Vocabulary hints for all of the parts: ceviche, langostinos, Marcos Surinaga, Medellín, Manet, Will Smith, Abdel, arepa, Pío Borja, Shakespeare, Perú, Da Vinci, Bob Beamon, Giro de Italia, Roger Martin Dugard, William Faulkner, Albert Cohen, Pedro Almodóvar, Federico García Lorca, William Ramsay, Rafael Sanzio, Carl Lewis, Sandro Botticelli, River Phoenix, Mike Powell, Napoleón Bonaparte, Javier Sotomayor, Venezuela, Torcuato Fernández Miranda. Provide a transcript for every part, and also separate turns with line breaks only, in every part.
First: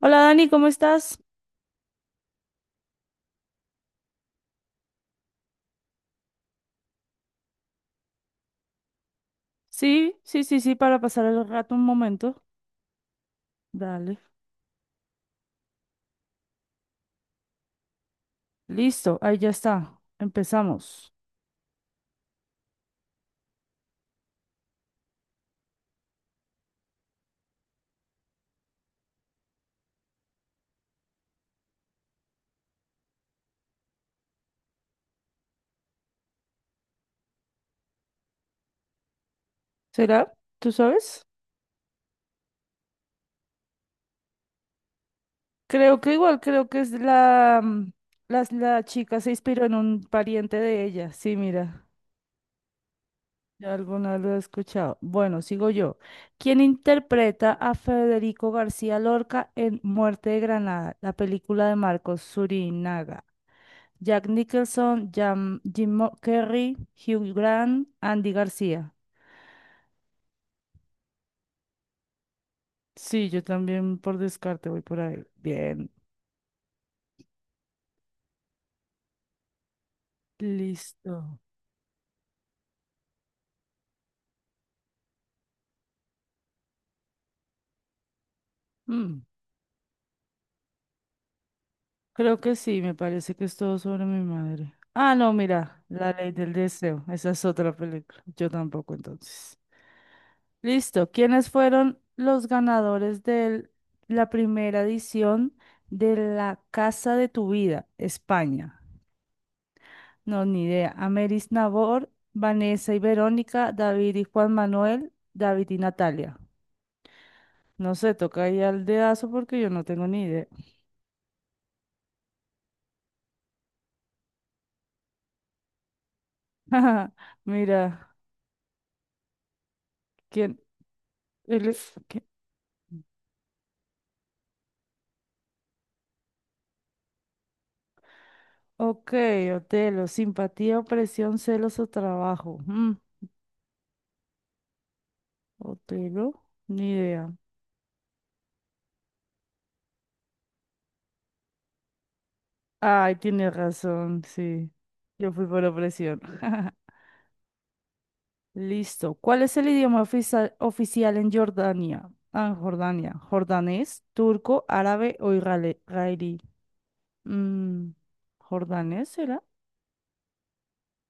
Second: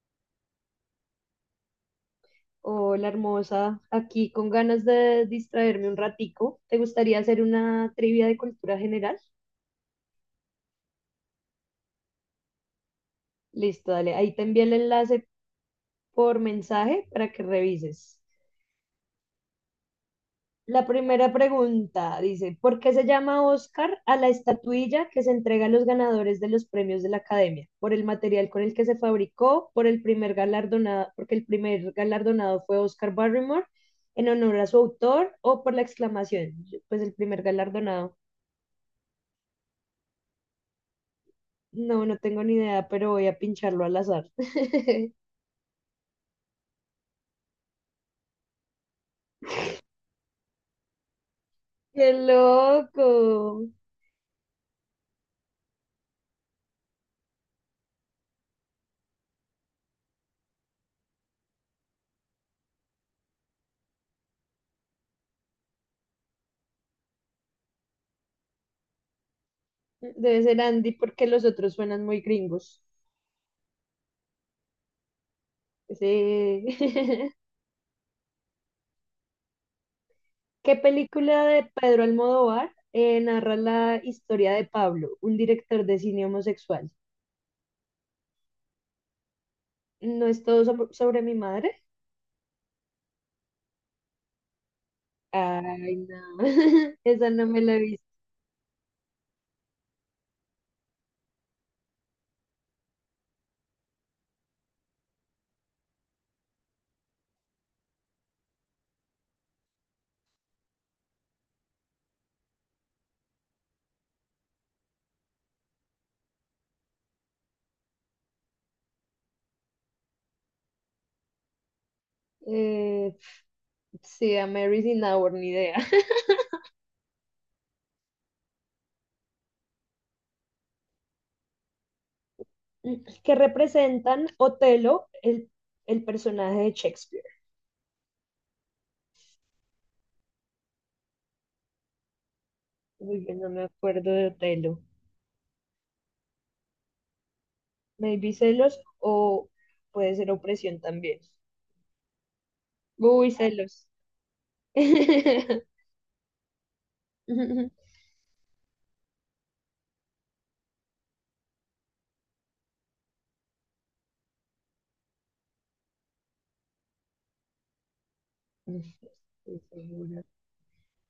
Hola Dani, ¿cómo estás?
Hola, hermosa. Aquí con ganas de distraerme un ratico. ¿Te gustaría hacer una trivia de cultura general?
Sí, sí, sí, sí, para pasar el rato un momento.
Listo, dale.
Dale.
Ahí te envié el enlace por mensaje para que revises.
Listo, ahí ya está.
La
Empezamos.
primera pregunta dice, ¿por qué se llama Oscar a la estatuilla que se entrega a los ganadores de los premios de la Academia? ¿Por el material con el que se fabricó? ¿Por el primer galardonado? Porque el primer galardonado fue Oscar Barrymore en honor a su autor o por la exclamación, pues el primer galardonado.
¿Será? ¿Tú sabes?
No, no tengo ni idea, pero voy a pincharlo al azar.
Creo que igual, creo que es la chica se inspiró en un pariente de ella. Sí, mira,
¡Qué loco!
ya alguna lo he escuchado. Bueno, sigo yo. ¿Quién interpreta a Federico García Lorca en Muerte de Granada, la película de Marcos Surinaga? Jack Nicholson, Jim Carrey, Hugh Grant, Andy García.
Debe ser Andy porque los otros suenan muy gringos.
Sí, yo también por descarte voy por ahí. Bien,
Sí. ¿Qué
listo.
película de Pedro Almodóvar narra la historia de Pablo, un director de cine homosexual?
Mm,
¿No es todo sobre mi madre?
Creo que sí, me parece que es todo sobre mi madre. Ah, no, mira,
Ay,
La
no.
Ley del Deseo. Esa
Esa
es
no me
otra
la he visto.
película. Yo tampoco, entonces. Listo. ¿Quiénes fueron los ganadores de la primera edición de La Casa de tu Vida, España? No, ni idea. Ameris Nabor, Vanessa y Verónica, David y Juan Manuel, David y Natalia. No sé, toca ahí al dedazo porque yo no tengo ni idea.
Eh, sí, a Mary's in Our, ni idea.
Mira, ¿quién? Él es- ¿qué?
Que representan Otelo, el personaje de Shakespeare.
Ok, Otelo, simpatía, opresión, celos o trabajo.
Uy, yo no me acuerdo de Otelo.
Otelo, ni idea.
Maybe celos o puede ser opresión también.
Ay,
Uy,
tienes
celos.
razón, sí. Yo fui por opresión. Listo. ¿Cuál es el idioma oficial en Jordania? Ah, en Jordania. ¿Jordanés, turco, árabe o israelí? Mm,
No
¿Jordanés será?
estoy segura.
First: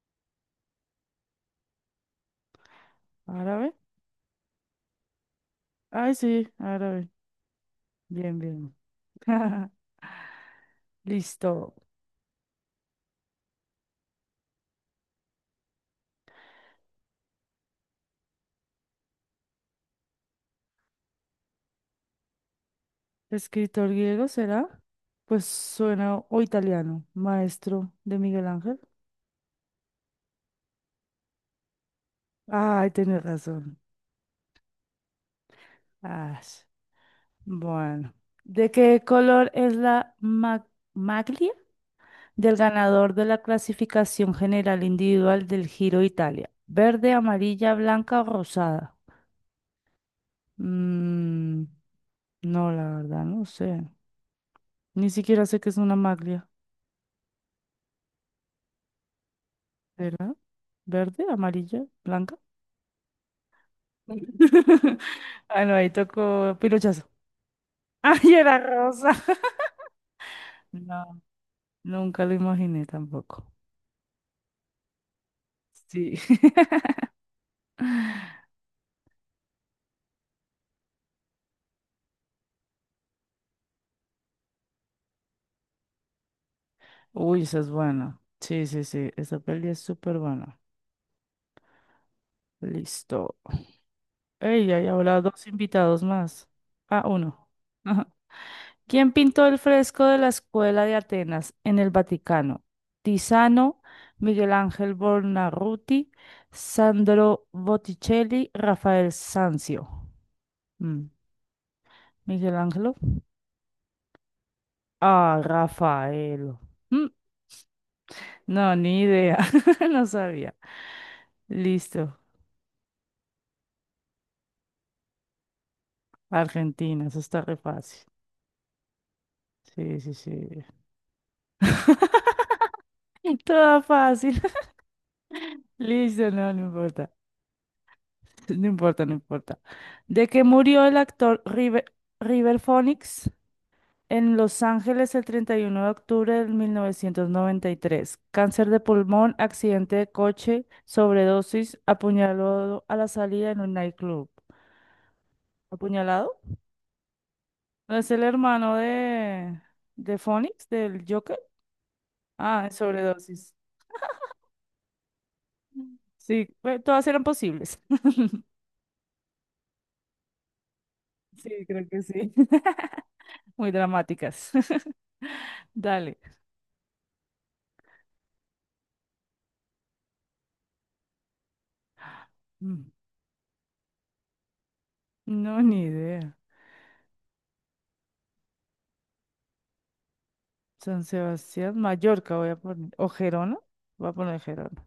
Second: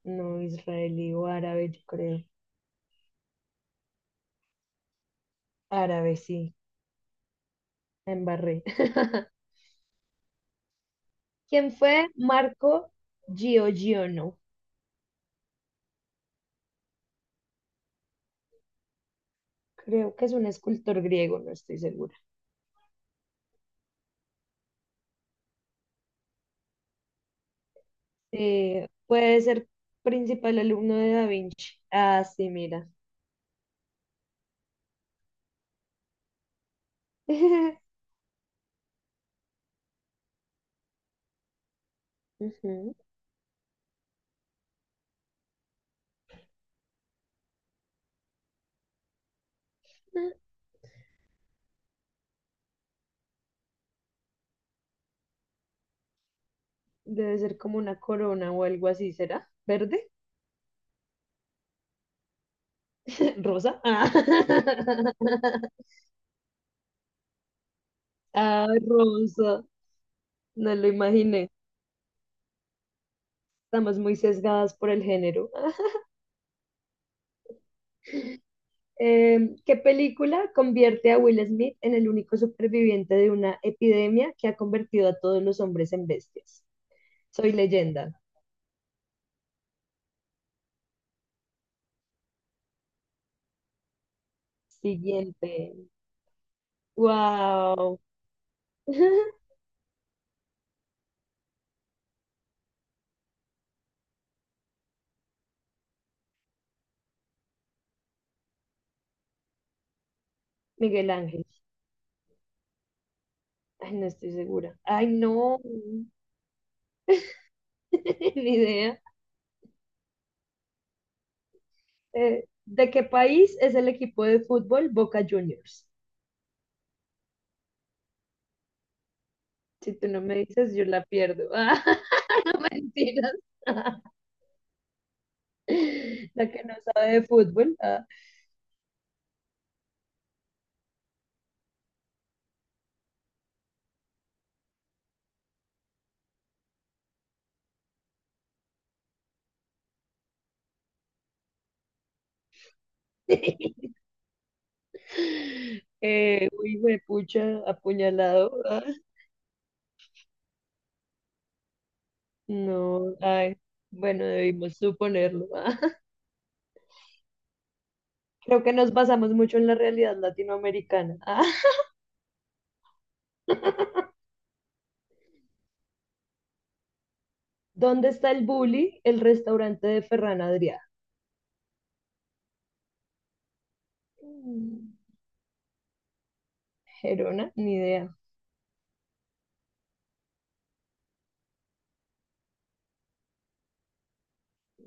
No, israelí o árabe, yo creo.
¿Árabe? Ay,
Árabe,
sí,
sí,
árabe.
la
Bien,
embarré.
bien.
¿Quién
Listo.
fue Marco Giorgione? Creo que es un escultor griego, no estoy segura.
¿Escritor griego será? Pues suena o italiano, maestro de Miguel
Sí,
Ángel.
puede ser principal alumno de Da Vinci. Ah, sí, mira.
Ay, tienes razón. Ah, bueno. ¿De qué color es la maglia? Del
Ujú.
ganador de la clasificación general individual del Giro de Italia. Verde, amarilla, blanca o rosada. Mm, no, la verdad, no sé. Ni siquiera sé qué es una maglia,
Debe ser como una corona o algo así, ¿será? ¿Verde?
¿verdad? Verde, amarilla, blanca.
¿Rosa? Ah,
Ah, no, ahí tocó pirochazo. ¡Ay, era
Ah,
rosa!
rosa. No lo
No,
imaginé.
nunca lo imaginé tampoco.
Estamos muy sesgadas por el género.
Sí.
¿Qué película convierte a Will Smith en el único superviviente de una epidemia que ha convertido a todos los hombres en bestias?
Uy,
Soy
esa es buena.
leyenda.
Sí, sí, sí. Esa peli es súper buena. Listo. Ey, hay ahora dos
Siguiente.
invitados más. Ah, uno.
Wow.
Ajá. ¿Quién pintó el fresco de la Escuela de Atenas en el Vaticano? Tiziano, Miguel Ángel Buonarroti, Sandro Botticelli, Rafael Sanzio. Mm,
Miguel Ángel.
¿Miguel Ángelo?
Ay, no estoy segura. Ay,
Ah,
no.
Rafael. Mm,
Ni
No,
idea.
ni idea. No sabía. Listo.
¿De qué país es el equipo de fútbol Boca Juniors?
Argentina, eso está re fácil.
Si
Sí,
tú
sí,
no me
sí.
dices, yo la pierdo. Ah, mentiras.
Toda fácil. Listo,
La
no,
que
no
no
importa.
sabe de fútbol. Ah.
No importa, no importa. De que murió el actor River, River Phoenix en Los Ángeles el 31 de octubre de 1993, Cáncer de pulmón, accidente de coche, sobredosis, apuñalado a la salida en un nightclub. ¿Apuñalado?
Pucha,
¿No es el
apuñalado.
hermano
Ah,
de Phoenix, del Joker? Ah, en
no,
sobredosis.
ay, bueno, debimos suponerlo. Ah.
Sí, bueno, todas eran posibles.
Creo que nos basamos mucho en la realidad latinoamericana. Ah.
Sí, creo que sí. Muy dramáticas. Dale.
¿Dónde está el Bully, el restaurante de Ferran Adrià?
Mm.
Mm,
No, ni idea.
Gerona, ni idea.
San Sebastián, Mallorca voy a poner. ¿O Gerona? Voy a poner Gerona.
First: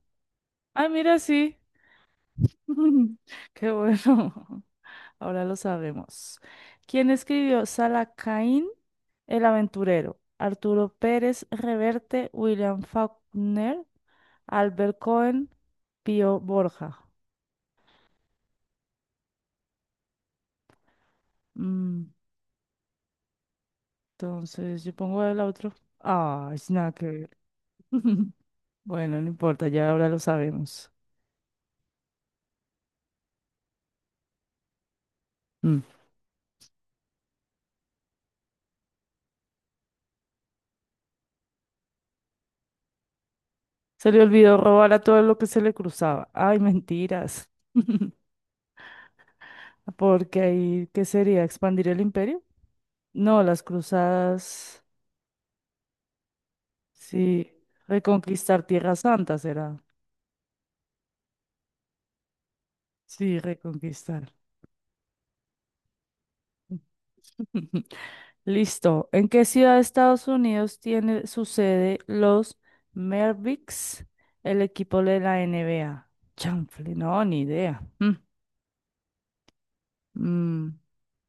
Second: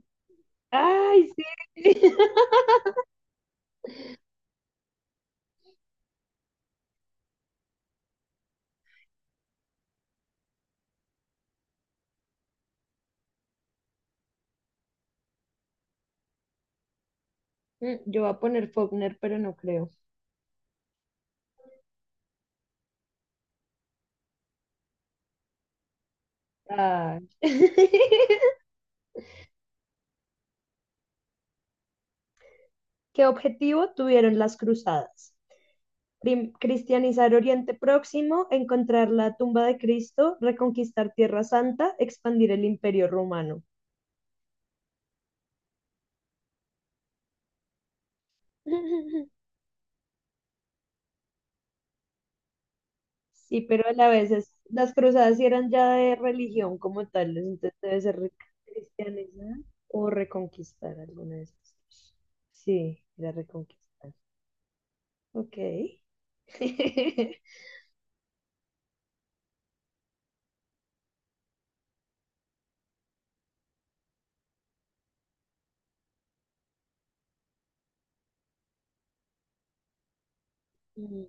Ah, mira,
¡Ay,
sí.
sí!
Qué bueno. Ahora lo sabemos. ¿Quién escribió Salacaín, el aventurero? Arturo Pérez Reverte, William Faulkner, Albert Cohen, Pío Borja.
Mm, yo voy a poner Faulkner, pero no creo.
Mm, entonces, yo pongo el otro. Ah, es nada que
Ay.
ver. Bueno, no importa, ya ahora lo sabemos.
¿Qué objetivo tuvieron las cruzadas?
Mm.
Cristianizar Oriente Próximo, encontrar la tumba de Cristo, reconquistar Tierra Santa, expandir el Imperio Romano.
Se le olvidó robar a todo lo que se le cruzaba. Ay, mentiras. Porque ahí, ¿qué sería? ¿Expandir el imperio? No,
Sí,
las
pero a la vez
cruzadas,
las cruzadas sí eran ya de religión como tales,
sí.
entonces debe ser
Reconquistar Tierra Santa
cristianizar
será.
o reconquistar alguna de esas dos. Sí, era
Sí,
reconquistar.
reconquistar.
Ok.
Listo. ¿En qué ciudad de Estados Unidos tiene su sede los Mavericks, el equipo de la NBA? Chanfle, no, ni idea. Mm. Mm.
Mm,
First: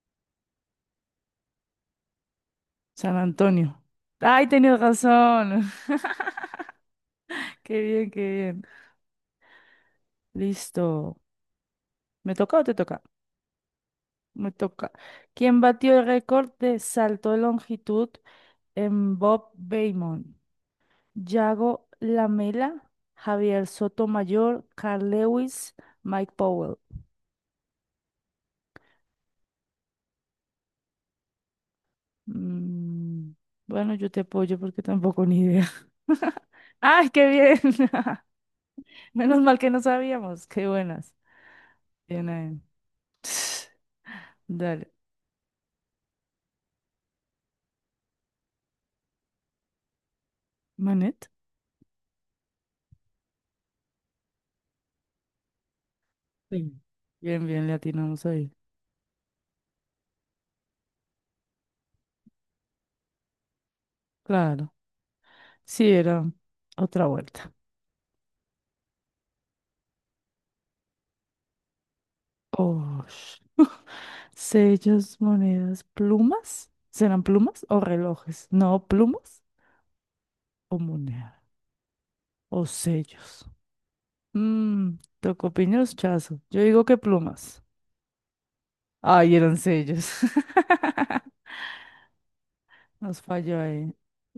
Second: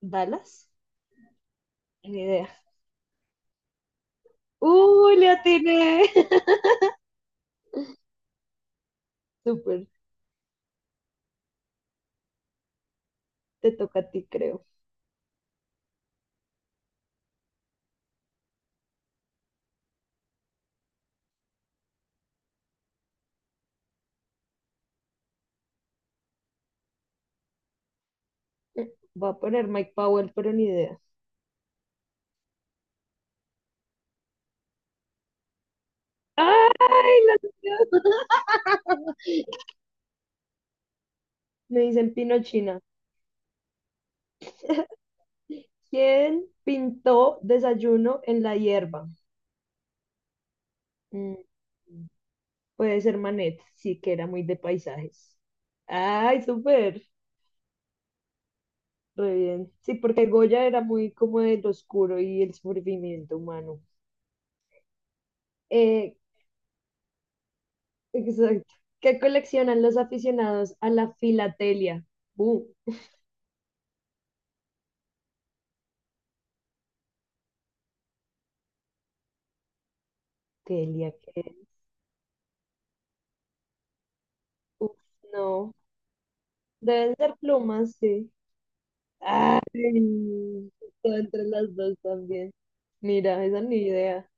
¿Dallas? Ni idea.
San Antonio. Ay, tenías
¡Uy, le
razón.
atiné!
Qué bien, qué bien.
Súper,
Listo. ¿Me toca o te toca?
te toca a ti,
Me
creo.
toca. ¿Quién batió el récord de salto de longitud en Bob Beamon, Yago Lamela, Javier Sotomayor, Carl Lewis, Mike Powell.
Voy a poner Mike Powell, pero ni idea.
Mm, bueno, yo te apoyo porque tampoco ni idea. ¡Ay,
¡Ay,
qué
la
bien! Menos mal que no sabíamos. Qué buenas.
me dicen
Bien ahí.
Pinochina.
Dale.
¿Quién pintó desayuno en la hierba?
¿Manet?
Mm, puede ser Manet, sí que era muy de paisajes. ¡Ay,
Sí.
súper!
Bien, bien, le atinamos ahí.
Re bien. Sí, porque Goya era muy como del oscuro y el sufrimiento humano.
Claro. Sí,
Eh,
era otra vuelta.
exacto. ¿Qué coleccionan los aficionados a la filatelia? Uh,
Oh, sellos, monedas, plumas. ¿Serán plumas o relojes? No, plumas o
telia,
monedas
¿qué es?
o sellos.
Uf,
Mmm,
no.
tocopiños, chazo. Yo digo que
Deben ser
plumas.
plumas, sí.
Ay, eran
Ay,
sellos.
está entre las dos también.
Nos
Mira,
falló
esa ni
ahí.
idea.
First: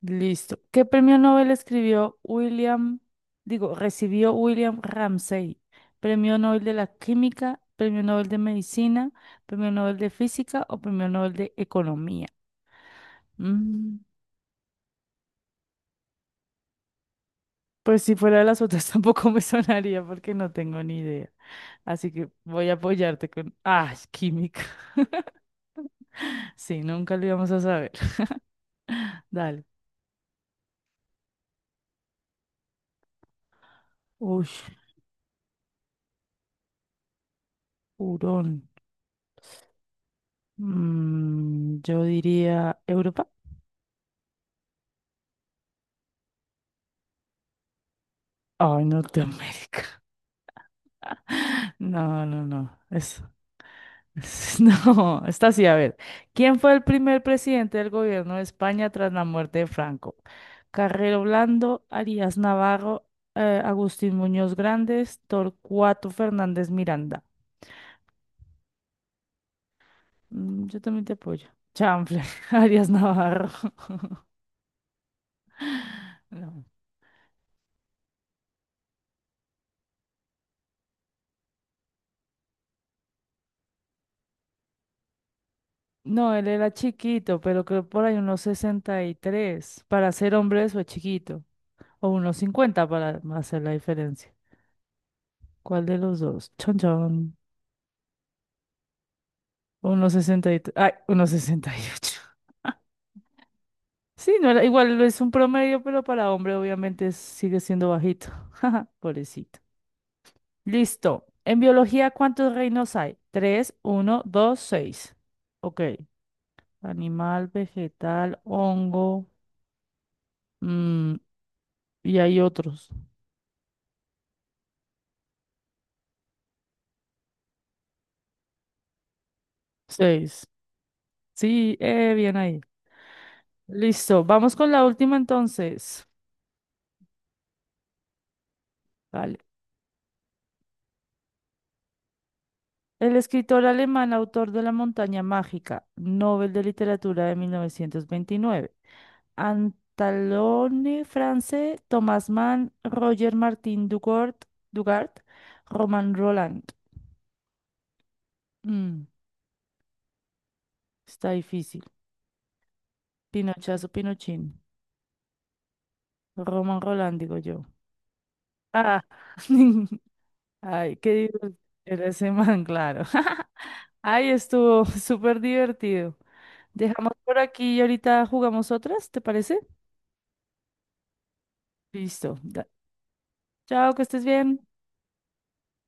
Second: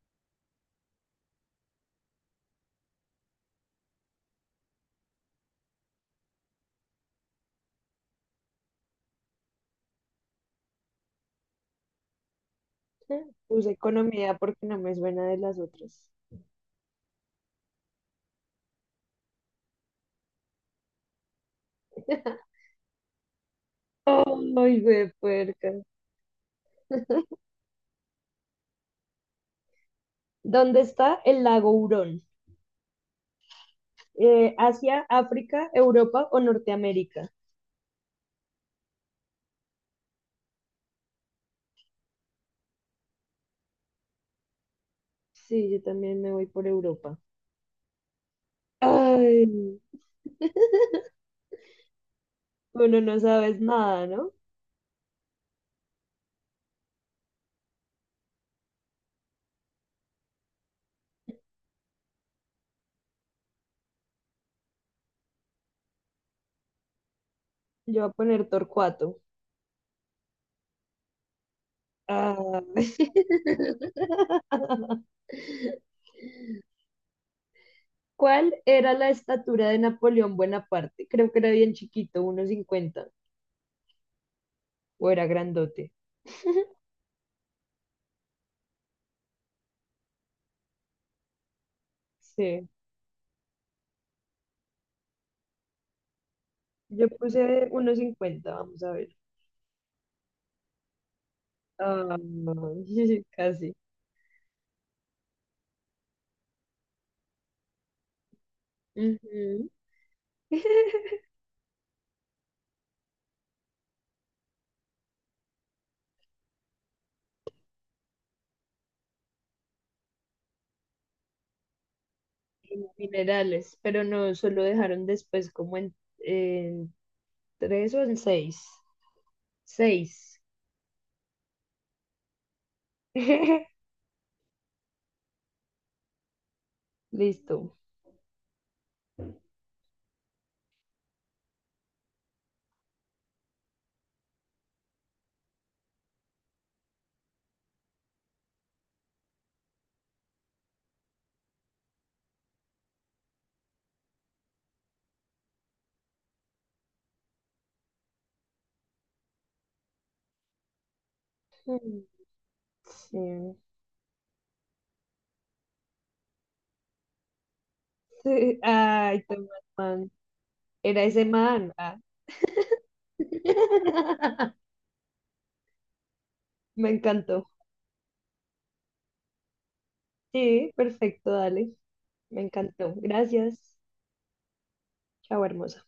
Listo. ¿Qué premio Nobel escribió William, digo, recibió William Ramsay? ¿Premio Nobel de la Química, Premio Nobel de Medicina, Premio Nobel de Física o Premio Nobel de Economía?
Puse
Mm,
economía porque no me suena de las otras.
pues si fuera de las otras tampoco me sonaría porque no tengo ni idea. Así que voy a apoyarte con... Ah, química.
Ay, de puerca.
Sí, nunca lo íbamos a saber. Dale.
¿Dónde está el lago Hurón?
Uy,
¿Asia, África, Europa o Norteamérica?
hurón. Yo diría Europa.
Sí, yo también me voy por Europa.
Ay,
Ay,
Norteamérica. No, no, no.
bueno, no sabes nada, ¿no?
No, está así. A ver, ¿quién fue el primer presidente del gobierno de España tras la muerte de Franco? Carrero Blando, Arias Navarro, Agustín Muñoz Grandes, Torcuato Fernández Miranda.
Yo voy a poner Torcuato.
Yo también te apoyo. Chanfle,
Ay.
Arias Navarro. No.
¿Cuál era la estatura de Napoleón Bonaparte? Creo que era bien chiquito, 1,50 o era grandote.
No, él era chiquito, pero creo por ahí unos 63 Para ser hombre eso es chiquito. O unos
Sí,
50 para hacer la diferencia. ¿Cuál de los dos? Chon,
yo
chon.
puse 1,50, vamos a ver.
Unos 68. Ay, unos ocho
Ah, casi.
Sí, no era, igual es un promedio, pero para hombre obviamente sigue siendo bajito. Jaja, pobrecito.
Ujú.
Listo. En biología, ¿cuántos reinos hay? Tres, uno, dos, seis. Ok. Animal, vegetal, hongo. mm, y hay otros.
Minerales, pero no, solo dejaron después como en tres o en seis. Seis.
Seis. Sí, bien ahí. Listo. Vamos con la última entonces.
Listo.
Vale. El escritor alemán, autor de La montaña mágica, Nobel de Literatura de 1929. Antalone France, Thomas Mann, Roger Martin Dugard, Dugard, Roman Roland. Mm, está difícil.
Mm, sí.
Pinochazo, Pinochín. Roman Roland, digo yo. Ah,
Ay, Tomás Mann.
ay,
Era
qué
ese
divertido
man. Ah.
era ese man, claro. Ay, estuvo súper divertido.
Me
Dejamos por
encantó.
aquí y ahorita jugamos otras, ¿te parece?
Sí, perfecto, dale.
Listo.
Me
Dale.
encantó. Gracias.
Chao, que estés bien.
Chao, hermosa.